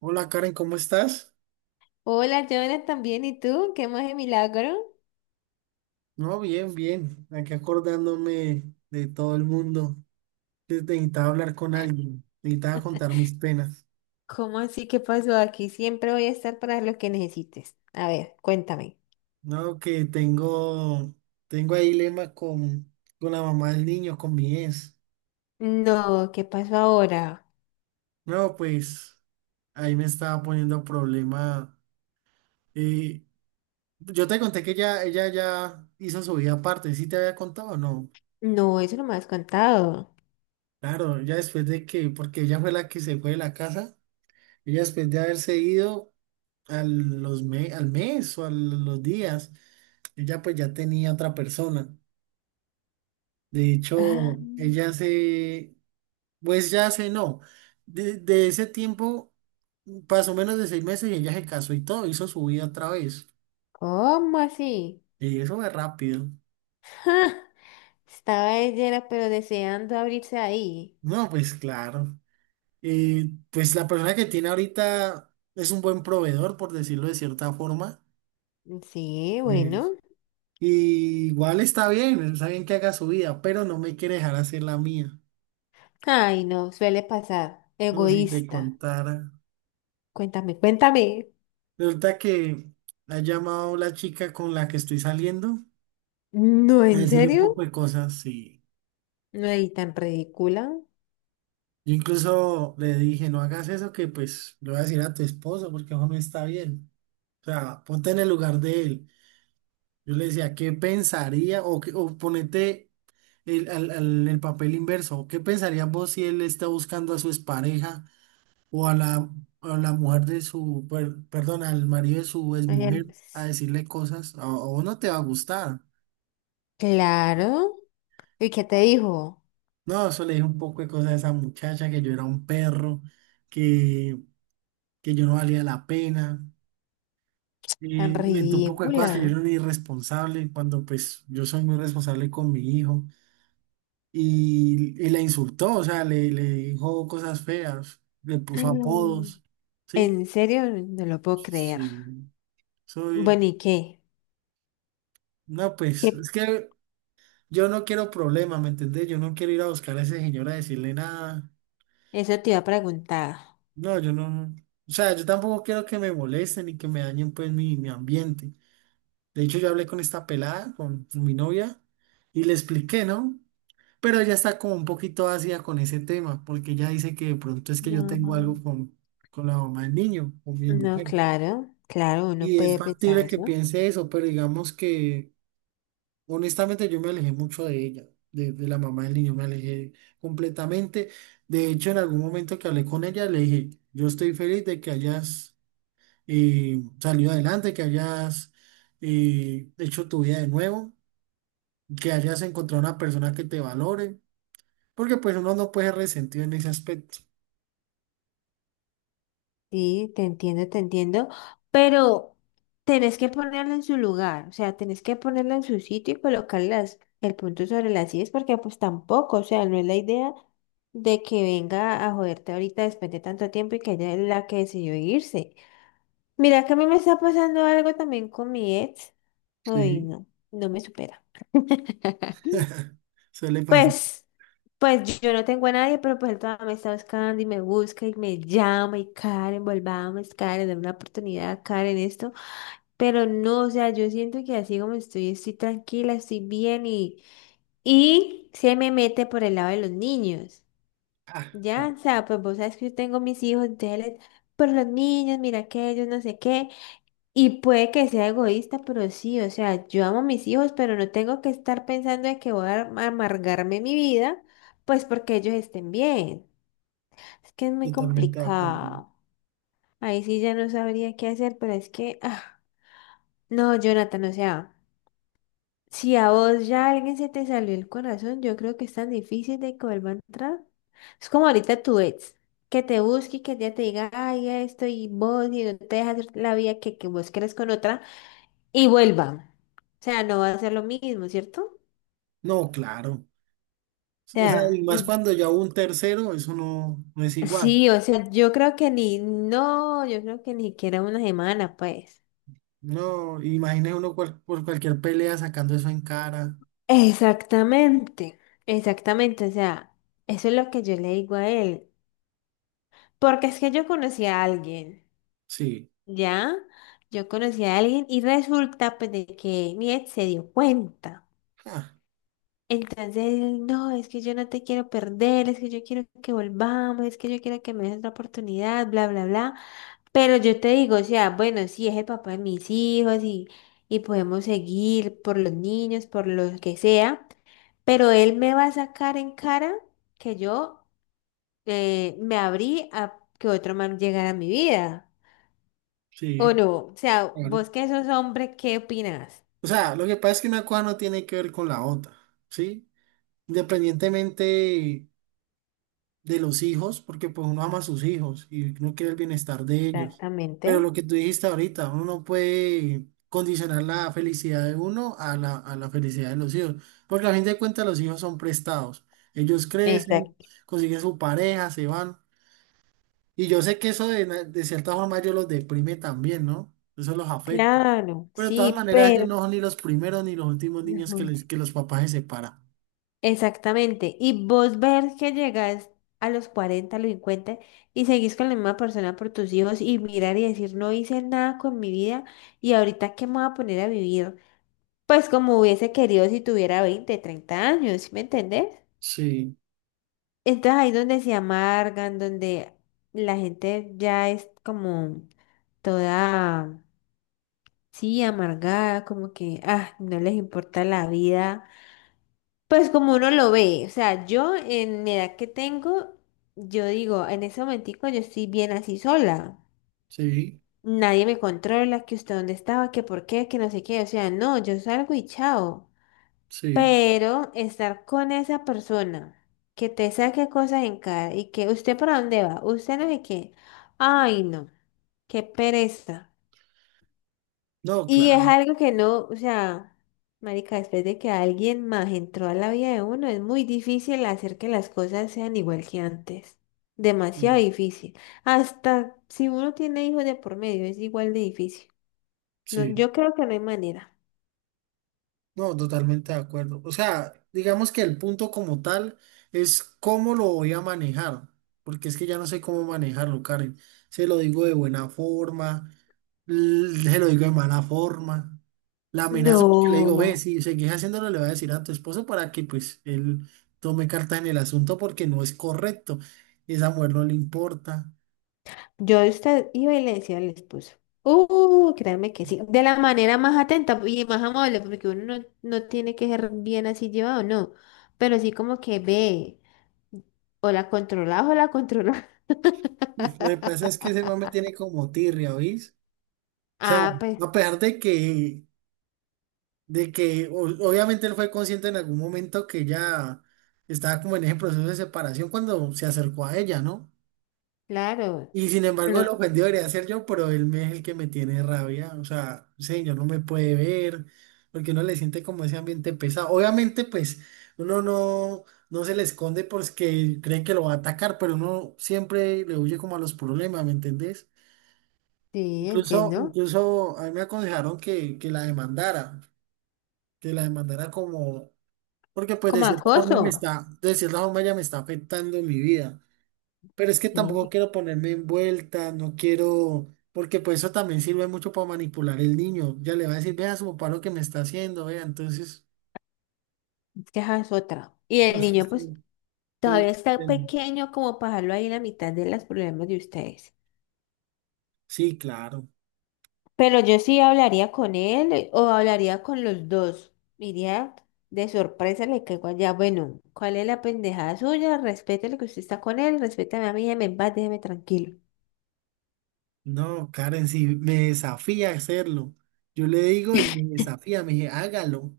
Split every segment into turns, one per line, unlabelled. Hola Karen, ¿cómo estás?
Hola, Jonas, también. ¿Y tú? ¿Qué más de milagro?
No, bien, bien. Aquí acordándome de todo el mundo. Que Necesitaba hablar con alguien, necesitaba contar mis penas.
¿Cómo así? ¿Qué pasó aquí? Siempre voy a estar para lo que necesites. A ver, cuéntame.
No, que tengo, tengo ahí lema con la mamá del niño, con mi ex.
No, ¿qué pasó ahora?
No, pues ahí me estaba poniendo problema. eh, yo te conté que ella ya hizo su vida aparte, ¿sí te había contado o no?
No, eso no me has contado.
Claro, ya después de que, porque ella fue la que se fue de la casa, ella después de haberse ido a al mes o a los días, yo ya pues ya tenía otra persona. De
Ah,
hecho, ella se, pues ya se no. De ese tiempo pasó menos de 6 meses y ella se casó y todo, hizo su vida otra vez.
¿cómo así?
Y eso fue rápido.
¡Ja! Estaba ella, era, pero deseando abrirse ahí.
No, pues claro. Pues la persona que tiene ahorita es un buen proveedor, por decirlo de cierta forma.
Sí,
Eh,
bueno.
y igual está bien que haga su vida, pero no me quiere dejar hacer la mía.
Ay, no, suele pasar.
No, si te
Egoísta.
contara.
Cuéntame, cuéntame.
Resulta que ha llamado la chica con la que estoy saliendo
No,
a
¿en
decirle un
serio?
poco de cosas. Y
No, y tan ridícula.
yo incluso le dije, no hagas eso que pues le voy a decir a tu esposo porque eso no está bien. O sea, ponte en el lugar de él. Yo le decía, ¿qué pensaría? O, o ponete el papel inverso. ¿Qué pensarías vos si él está buscando a su expareja? O a la mujer de su, perdón, al marido de su
Ay,
exmujer a decirle cosas, a vos no te va a gustar.
claro. ¿Y qué te dijo?
No, eso le dije un poco de cosas a esa muchacha, que yo era un perro, que, yo no valía la pena. Eh,
Tan
inventé un poco de cosas
ridícula.
que yo era un irresponsable, cuando pues yo soy muy responsable con mi hijo. Y la insultó, o sea, le dijo cosas feas, le puso
Mm.
apodos, ¿sí?
En serio, no lo puedo creer.
Sí, soy...
Bueno, ¿y qué?
No, pues,
¿Qué?
es que yo no quiero problema, ¿me entendés? Yo no quiero ir a buscar a ese señor a decirle nada.
Eso te iba a preguntar.
No, yo no. O sea, yo tampoco quiero que me molesten ni que me dañen pues mi ambiente. De hecho, yo hablé con esta pelada, con mi novia, y le expliqué, ¿no? Pero ella está como un poquito ácida con ese tema, porque ella dice que de pronto es que yo
No,
tengo algo con la mamá del niño, con mi
no,
mujer.
claro, claro, uno
Y es
puede pensar
factible que
eso.
piense eso, pero digamos que honestamente, yo me alejé mucho de ella, de la mamá del niño, me alejé completamente. De hecho, en algún momento que hablé con ella, le dije, yo estoy feliz de que hayas salido adelante, que hayas hecho tu vida de nuevo, que hayas encontrado una persona que te valore, porque pues uno no puede ser resentido en ese aspecto.
Sí, te entiendo, pero tenés que ponerlo en su lugar, o sea, tenés que ponerlo en su sitio y colocarlas el punto sobre las sillas, porque pues tampoco, o sea, no es la idea de que venga a joderte ahorita después de tanto tiempo y que ella es la que decidió irse. Mira, que a mí me está pasando algo también con mi ex. Uy,
Sí,
no, no me supera.
suele pasar.
Pues, pues yo no tengo a nadie, pero pues él todavía me está buscando y me busca y me llama y Karen, volvamos, Karen, dame una oportunidad, Karen, esto. Pero no, o sea, yo siento que así como estoy, estoy tranquila, estoy bien y se me mete por el lado de los niños.
Ah,
Ya,
claro,
o sea, pues vos sabes que yo tengo mis hijos, entonces, les- por los niños, mira que ellos no sé qué. Y puede que sea egoísta, pero sí, o sea, yo amo a mis hijos, pero no tengo que estar pensando en que voy a amargarme mi vida, pues porque ellos estén bien. Es que es muy
totalmente de acuerdo.
complicado. Ahí sí ya no sabría qué hacer, pero es que, ah, no, Jonathan, o sea, si a vos ya alguien se te salió el corazón, yo creo que es tan difícil de que vuelva a entrar. Es como ahorita tu ex, que te busque y que ya te diga, ay, esto y vos, y no te dejas la vida que vos querés con otra. Y vuelva. O sea, no va a ser lo mismo, ¿cierto? O
No, claro. O sea, y
sea,
más
mm,
cuando ya hubo un tercero, eso no, no es igual.
sí, o sea, yo creo que ni, no, yo creo que ni siquiera una semana, pues.
No, imagine uno por cualquier pelea sacando eso en cara.
Exactamente, exactamente, o sea, eso es lo que yo le digo a él, porque es que yo conocí a alguien,
Sí.
¿ya? Yo conocí a alguien y resulta pues de que mi ex se dio cuenta.
Ah,
Entonces, él, no, es que yo no te quiero perder, es que yo quiero que volvamos, es que yo quiero que me des otra oportunidad, bla, bla, bla. Pero yo te digo, o sea, bueno, sí, es el papá de mis hijos y podemos seguir por los niños, por lo que sea, pero él me va a sacar en cara que yo me abrí a que otro man llegara a mi vida, ¿o
sí,
no? O sea,
claro.
vos que sos hombre, ¿qué opinas?
O sea, lo que pasa es que una cosa no tiene que ver con la otra, ¿sí? Independientemente de los hijos, porque pues uno ama a sus hijos y uno quiere el bienestar de ellos.
Exactamente.
Pero lo que tú dijiste ahorita, uno no puede condicionar la felicidad de uno a la felicidad de los hijos, porque a fin de cuentas los hijos son prestados. Ellos crecen,
Exacto.
consiguen su pareja, se van. Y yo sé que eso de, de cierta forma ellos los deprime también, ¿no? Eso los afecta.
Claro,
Pero de todas
sí,
maneras ellos
pero...
no son ni los primeros ni los últimos niños que, les, que los papás se separan.
Exactamente. Y vos ver que llegas a los 40, a los 50 y seguís con la misma persona por tus hijos y mirar y decir, no hice nada con mi vida y ahorita qué me voy a poner a vivir. Pues como hubiese querido si tuviera 20, 30 años, ¿sí me entendés?
Sí,
Entonces ahí donde se amargan, donde la gente ya es como toda, sí, amargada, como que, ah, no les importa la vida. Pues como uno lo ve, o sea, yo en mi edad que tengo, yo digo, en ese momentico yo estoy bien así sola.
sí,
Nadie me controla, que usted dónde estaba, que por qué, que no sé qué. O sea, no, yo salgo y chao.
sí.
Pero estar con esa persona que te saque cosas en cara y que usted para dónde va, usted no sé qué. Ay, no, qué pereza.
No,
Y es
claro.
algo que no, o sea, marica, después de que alguien más entró a la vida de uno, es muy difícil hacer que las cosas sean igual que antes. Demasiado
Sí,
difícil. Hasta si uno tiene hijos de por medio, es igual de difícil. No,
sí.
yo creo que no hay manera.
No, totalmente de acuerdo. O sea, digamos que el punto como tal es cómo lo voy a manejar, porque es que ya no sé cómo manejarlo, Karen. Se lo digo de buena forma, se lo digo de mala forma. La amenaza porque le digo, ve,
No.
si seguís haciéndolo, le voy a decir a tu esposo para que pues él tome carta en el asunto porque no es correcto. Esa mujer no le importa.
Yo iba y le decía al esposo. Créanme que sí. De la manera más atenta y más amable, porque uno no, no tiene que ser bien así llevado, no. Pero sí como que ve. O la controlás o la controlás.
Lo que pasa es que ese mame tiene como tirria, ¿oís? O sea,
Ah, pues
a pesar de que obviamente él fue consciente en algún momento que ella estaba como en ese proceso de separación cuando se acercó a ella, ¿no?
claro.
Y sin embargo, el
Pero
ofendido debería ser yo, pero es el que me tiene rabia. O sea, señor, no me puede ver, porque uno le siente como ese ambiente pesado. Obviamente, pues, uno no, no se le esconde porque cree que lo va a atacar, pero uno siempre le huye como a los problemas, ¿me entendés?
sí,
Incluso,
entiendo.
incluso a mí me aconsejaron que la demandara como porque pues
Como
de cierta forma me
acoso.
está, de cierta forma ya me está afectando mi vida. Pero es que tampoco
Sí,
quiero ponerme en vuelta, no quiero, porque pues eso también sirve mucho para manipular el niño. Ya le va a decir, vea su papá lo que me está haciendo, vea. Entonces,
es que esa es otra. Y el
no sé si-
niño, pues, todavía
sí,
está
sí,
pequeño como para dejarlo ahí en la mitad de los problemas de ustedes.
sí, claro.
Pero yo sí hablaría con él o hablaría con los dos. Iría de sorpresa, le caigo allá. Bueno, ¿cuál es la pendejada suya? Respete lo que usted está con él, respétame a mí, déjeme en paz, déjeme tranquilo.
No, Karen, si me desafía a hacerlo. Yo le digo y me desafía, me dice, hágalo.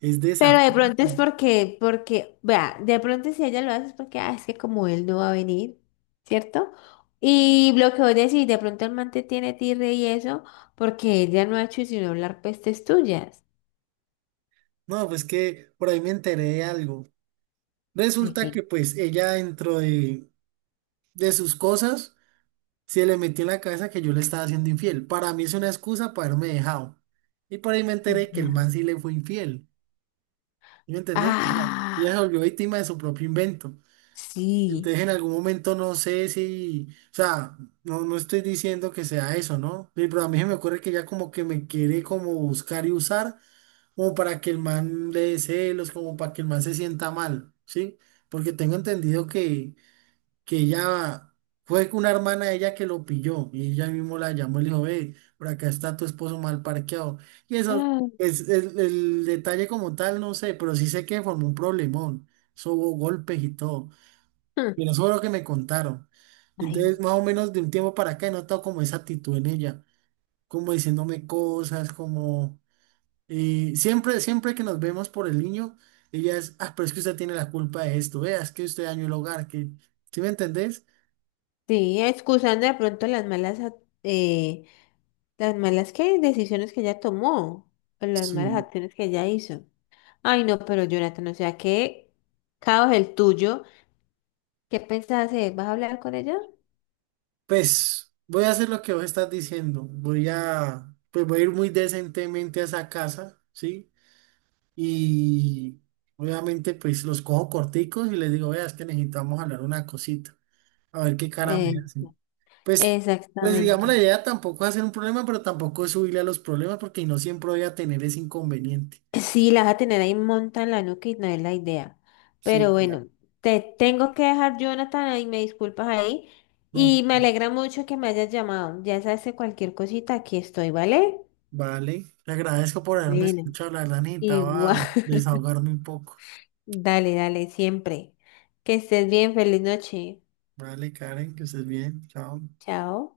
Es
Pero de
desafío.
pronto es porque, porque, vea, de pronto si ella lo hace es porque, ah, es que como él no va a venir, ¿cierto? Y lo que vos decís, de pronto el man te tiene tirre y eso, porque ella no ha hecho sino hablar pestes tuyas.
No, pues que por ahí me enteré de algo.
¿De
Resulta
qué?
que pues ella dentro de sus cosas. Se le metió en la cabeza que yo le estaba haciendo infiel. Para mí es una excusa para haberme dejado. Y por ahí me enteré que
Ya.
el man sí le fue infiel. ¿Sí? ¿Me entendés? O sea, ella se
Ah,
volvió víctima de su propio invento.
sí.
Entonces en algún momento no sé si, o sea, no, no estoy diciendo que sea eso, ¿no? Sí, pero a mí se me ocurre que ya como que me quiere como buscar y usar, como para que el man le dé celos, como para que el man se sienta mal, ¿sí? Porque tengo entendido que ella fue una hermana de ella que lo pilló y ella mismo la llamó y le dijo, ve, por acá está tu esposo mal parqueado. Y eso
Ah,
es el detalle como tal, no sé, pero sí sé que formó un problemón. Eso hubo golpes y todo.
hmm.
Y eso fue lo que me contaron.
Ay,
Entonces, más o menos de un tiempo para acá he notado como esa actitud en ella, como diciéndome cosas, como siempre, siempre que nos vemos por el niño, ella es, ah, pero es que usted tiene la culpa de esto, vea, es que usted dañó el hogar, que, ¿sí me entendés?
sí, excusando de pronto las malas, las malas ¿qué? Decisiones que ella tomó, o las malas
Sí.
acciones que ella hizo. Ay, no, pero Jonathan, o sea, qué caos el tuyo. ¿Qué pensás hacer? ¿Vas a hablar con ella?
Pues voy a hacer lo que vos estás diciendo. Voy a, pues voy a ir muy decentemente a esa casa, ¿sí? Y obviamente pues los cojo corticos y les digo, vea, es que necesitamos hablar una cosita. A ver qué cara me
Eh,
hacen. Pues, pues digamos, la
exactamente.
idea tampoco es hacer un problema, pero tampoco es subirle a los problemas porque no siempre voy a tener ese inconveniente.
Sí, la vas a tener ahí monta en la nuca y no es la idea.
Sí,
Pero
claro.
bueno, te tengo que dejar, Jonathan, ahí me disculpas ahí.
No,
Y me alegra mucho que me hayas llamado. Ya sabes, que cualquier cosita, aquí estoy, ¿vale?
vale. Le agradezco por haberme
Bueno,
escuchado. La verdad
igual.
necesitaba desahogarme un poco.
Dale, dale, siempre. Que estés bien, feliz noche.
Vale, Karen, que estés bien. Chao.
Chao.